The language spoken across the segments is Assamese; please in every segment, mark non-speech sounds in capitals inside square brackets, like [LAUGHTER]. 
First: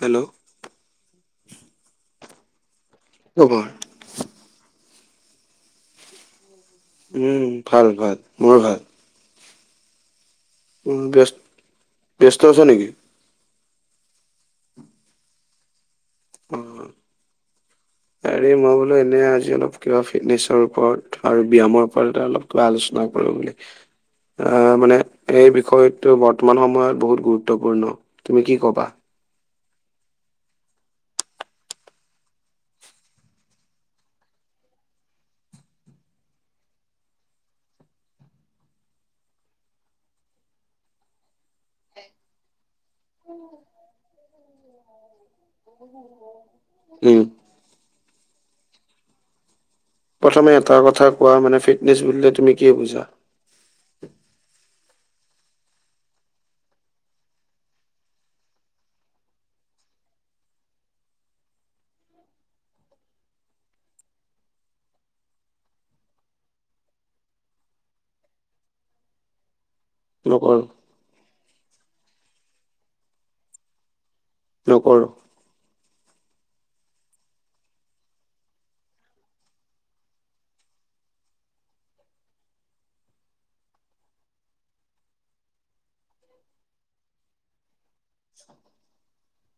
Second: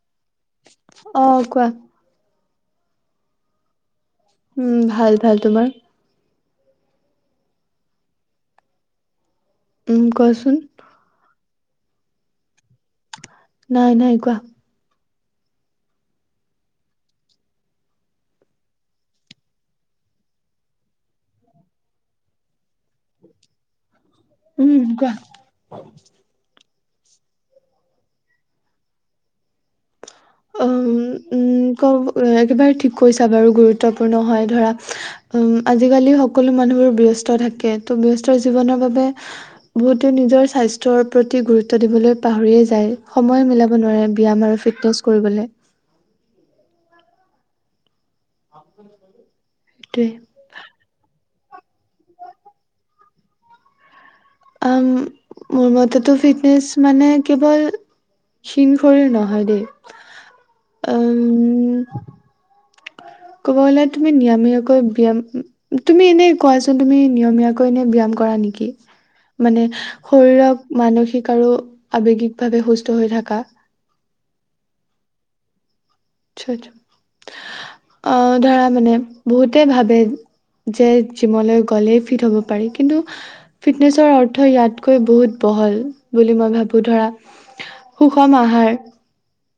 হেল্ল'। অ কোৱা। খবৰ উম ভাল ভাল তোমাৰ? উম ভাল ভাল মোৰো ভাল। উম কচ উ ব্যস ব্যস্ত আছ নেকি? নাই নাই কোৱা? উম। মই বোলো এনেই আজি অলপ কিবা ফিটনেছৰ ওপৰত আৰু ব্যায়ামৰ ওপৰত এটা অলপ কিবা আলোচনা কৰো। উম আহ মানে কোৱা এই বিষয়টো বৰ্তমান সময়ত বহুত গুৰুত্বপূৰ্ণ তুমি কি ক'বা? [INAUDIBLE] উম, উম, একেবাৰে ঠিক কৈছা বাৰু গুৰুত্বপূৰ্ণ হয় ধৰা উম আজিকালি সকলো মানুহোৰ ব্যস্ত থাকে। ত' ব্যস্ত জীৱনৰ বাবে বহুতো নিজৰ স্বাস্থ্য প্ৰতি গুৰুত্ব দিবলৈ পাহৰিয়ে যায় সময় মিলাব নোৱাৰে ব্যায়াম আৰু ফিটনেছ কৰিবলৈ উ আ ক প্ৰথমে এটা কথা কোৱা মানে ফিটনেছ বুলিলে তুমি কি বুজা? উম মোৰ মতেতো ফিটনেচ মানে কেৱল শিংঘৰি নহয় দেই উম কব গলে তুমি নিয়মীয়াকৈ ব্যায়াম তুমি এনে কোৱাচোন তুমি নিয়মীয়াকৈ এনে ব্যায়াম কৰা নেকি। মানে শৰীৰক নকৰো মানসিক আৰু আৱেগিকভাৱে সুস্থ হৈ থকা নকৰো। আহ ধৰা মানে বহুতে ভাবে যে জিমলৈ গ'লেই ফিট হ'ব পাৰি কিন্তু ফিটনেছৰ অৰ্থ ইয়াতকৈ বহুত বহল বুলি মই ভাবো ধৰা সুষম আহাৰ উ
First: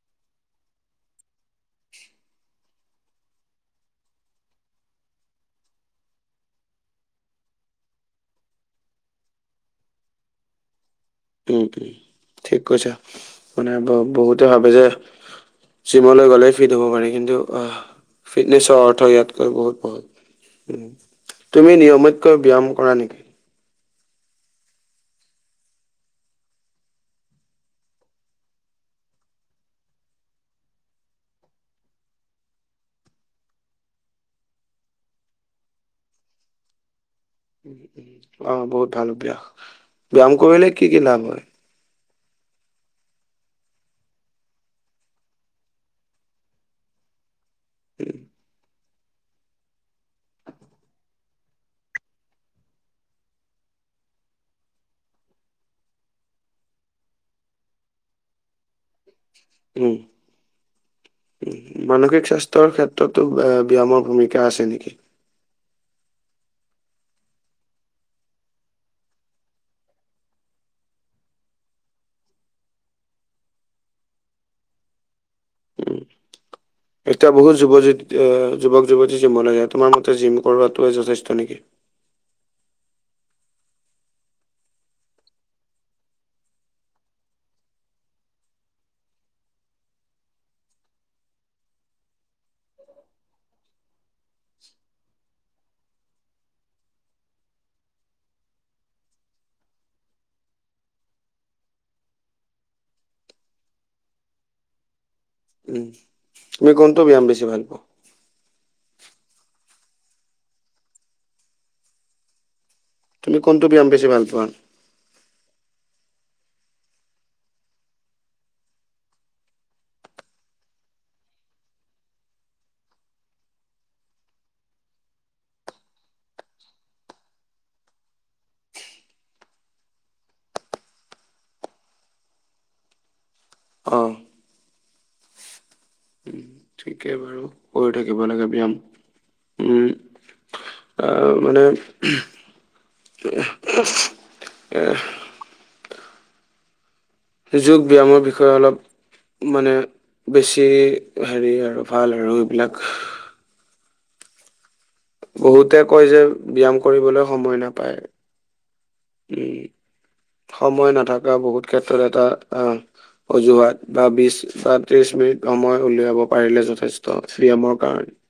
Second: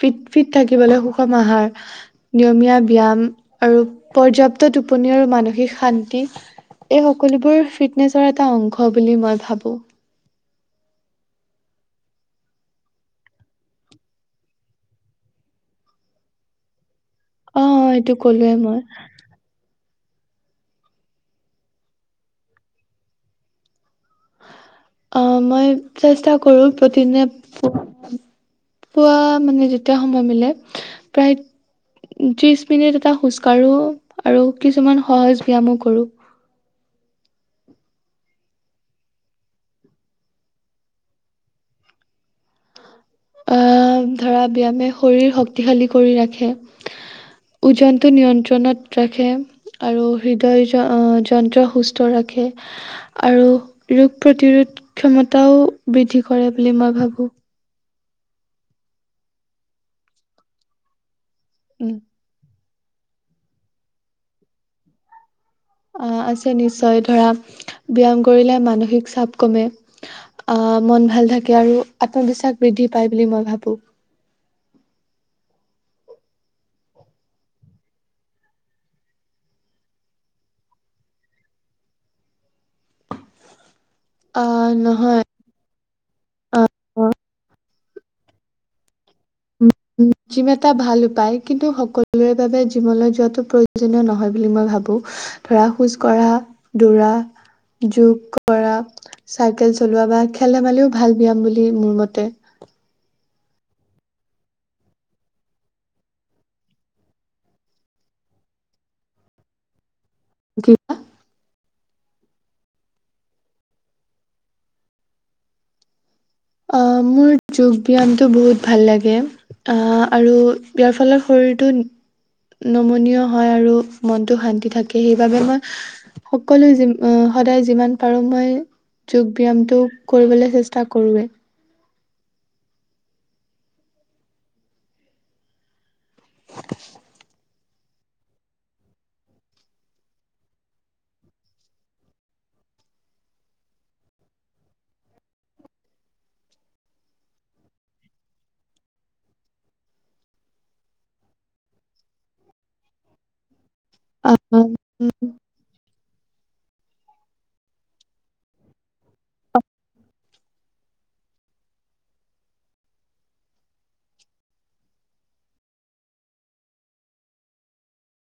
ফিট ফিট থাকিবলৈ সুষম আহাৰ নিয়মীয়া ব্যায়াম আৰু পৰ্যাপ্ত টোপনি আৰু মানসিক শান্তি এই সকলোবোৰ ফিটনেছৰ এটা অংশ বুলি মই ভাবো উম উম ঠিক কৈছা মানে ব বহুতে ভাবে যে জিমলৈ গ'লে ফিট হ'ব পাৰি কিন্তু অ আঃ এইটো কলোৱে ফিটনেছৰ মই অৰ্থ ইয়াতকৈ বহুত বহল। উ তুমি নিয়মিতকৈ ব্যায়াম কৰা নেকি? অ মই চেষ্টা কৰো প্ৰতিদিনে পোৱা মানে যেতিয়া সময় মিলে প্ৰায় ত্ৰিশ মিনিট এটা খোজ কাঢ়ো আৰু কিছুমান সহজ ব্যায়ামো কৰো। অ বহুত ভাল অভ্যাস ব্যায়াম কৰিলে কি কি লাভ হয়? আহ ধৰা ব্যায়ামে শৰীৰ শক্তিশালী কৰি ৰাখে ওজনটো উম নিয়ন্ত্ৰণত ৰাখে আৰু হৃদয় যন্ত্ৰ সুস্থ ৰাখে আৰু ৰোগ প্ৰতিৰোধ ক্ষমতাও বৃদ্ধি কৰে বুলি মই ভাবো। উম উ উম। মানসিক স্বাস্থ্য ক্ষেত্ৰতো ব্যায়ামৰ ভূমিকা আছে নেকি? অ আছে নিশ্চয় ধৰা ব্যায়াম কৰিলে মানসিক চাপ কমে আহ মন ভাল থাকে আৰু আত্মবিশ্বাস বৃদ্ধি পায় বুলি মই ভাবো। [INAUDIBLE] উম এতিয়া বহুত যুৱ যুৱক যুৱতী জিমলৈ যায় তোমাৰ মতে জিম কৰাে যথেষ্ট নেকি? [INAUDIBLE] অ', নহয় অ', উম, জিম এটা ভাল উপায় কিন্তু সকলোৰে বাবে জিমলৈ যোৱাটো প্ৰয়োজনীয় নহয়। বুলি মই ভাবোঁ ধৰা খোজ কৰা দৌৰা যোগ কৰা চাইকেল চলোৱা বা খেল ধেমালিও ভাল ব্যায়াম বুলি মোৰ মতে উম তুমি কোনটো ব্যায়াম বেছি ভাল পোৱা? কিেইা তুমি কোনটো ব্যায়াম বেছি ভাল পোৱা? অ মোৰ যোগ ব্যায়ামটো বহুত ভাল লাগে আৰু ইয়াৰ ফলত শৰটো নমনীয় হয় আৰু মনটো শান্তি থাকে সেইবাবে মই সকলোৱে যি আহ সদায় যিমান পাৰো মই যোগ ব্যয়ামটো কৰিবলৈ চেষ্টা কৰৱে। অ ঠিকে বাৰু কৰি, থাকিব লাগে ব্যায়াম। তাৰ মানে এ যোগ ব্যায়ামৰ বিষয়ে অলপ মানে বেছি হেৰি আৰু ভাল আৰু এইবিলাক। অ', বহুতে কয় যে ব্যায়াম কৰিবলৈ সময় নাপায়। উম, সময় নাথকা বহুত ক্ষেত্ৰত এটা আ অজুুৱাত বা বিশ বা ত্ৰিশ মিনিট সময় উলিয়াব পাৰিলে যথেষ্ট ব্যায়ামৰ কাৰণে। [INAUDIBLE]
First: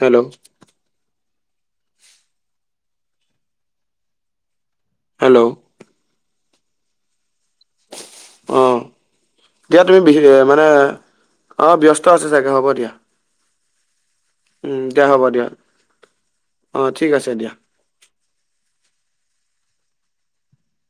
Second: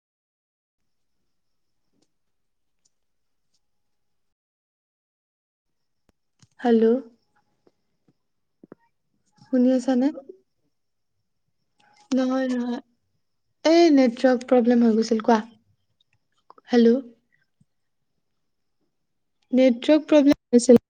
হেল্ল' হেল্ল' হেল্ল' অ', শুনি দিয়া তুমি আছানে? বিশে মানে অ', ব্যস্ত আছে নহয় চাগে হ'ব নহয় দিয়া। এই নেটৱৰ্ক প্ৰব্লেম উম হৈ দিয়া গৈছিল হ'ব দিয়া কোৱা অ হেল্ল' ঠিক আছে দিয়া নেটৱৰ্ক প্ৰব্লেম হৈছিল।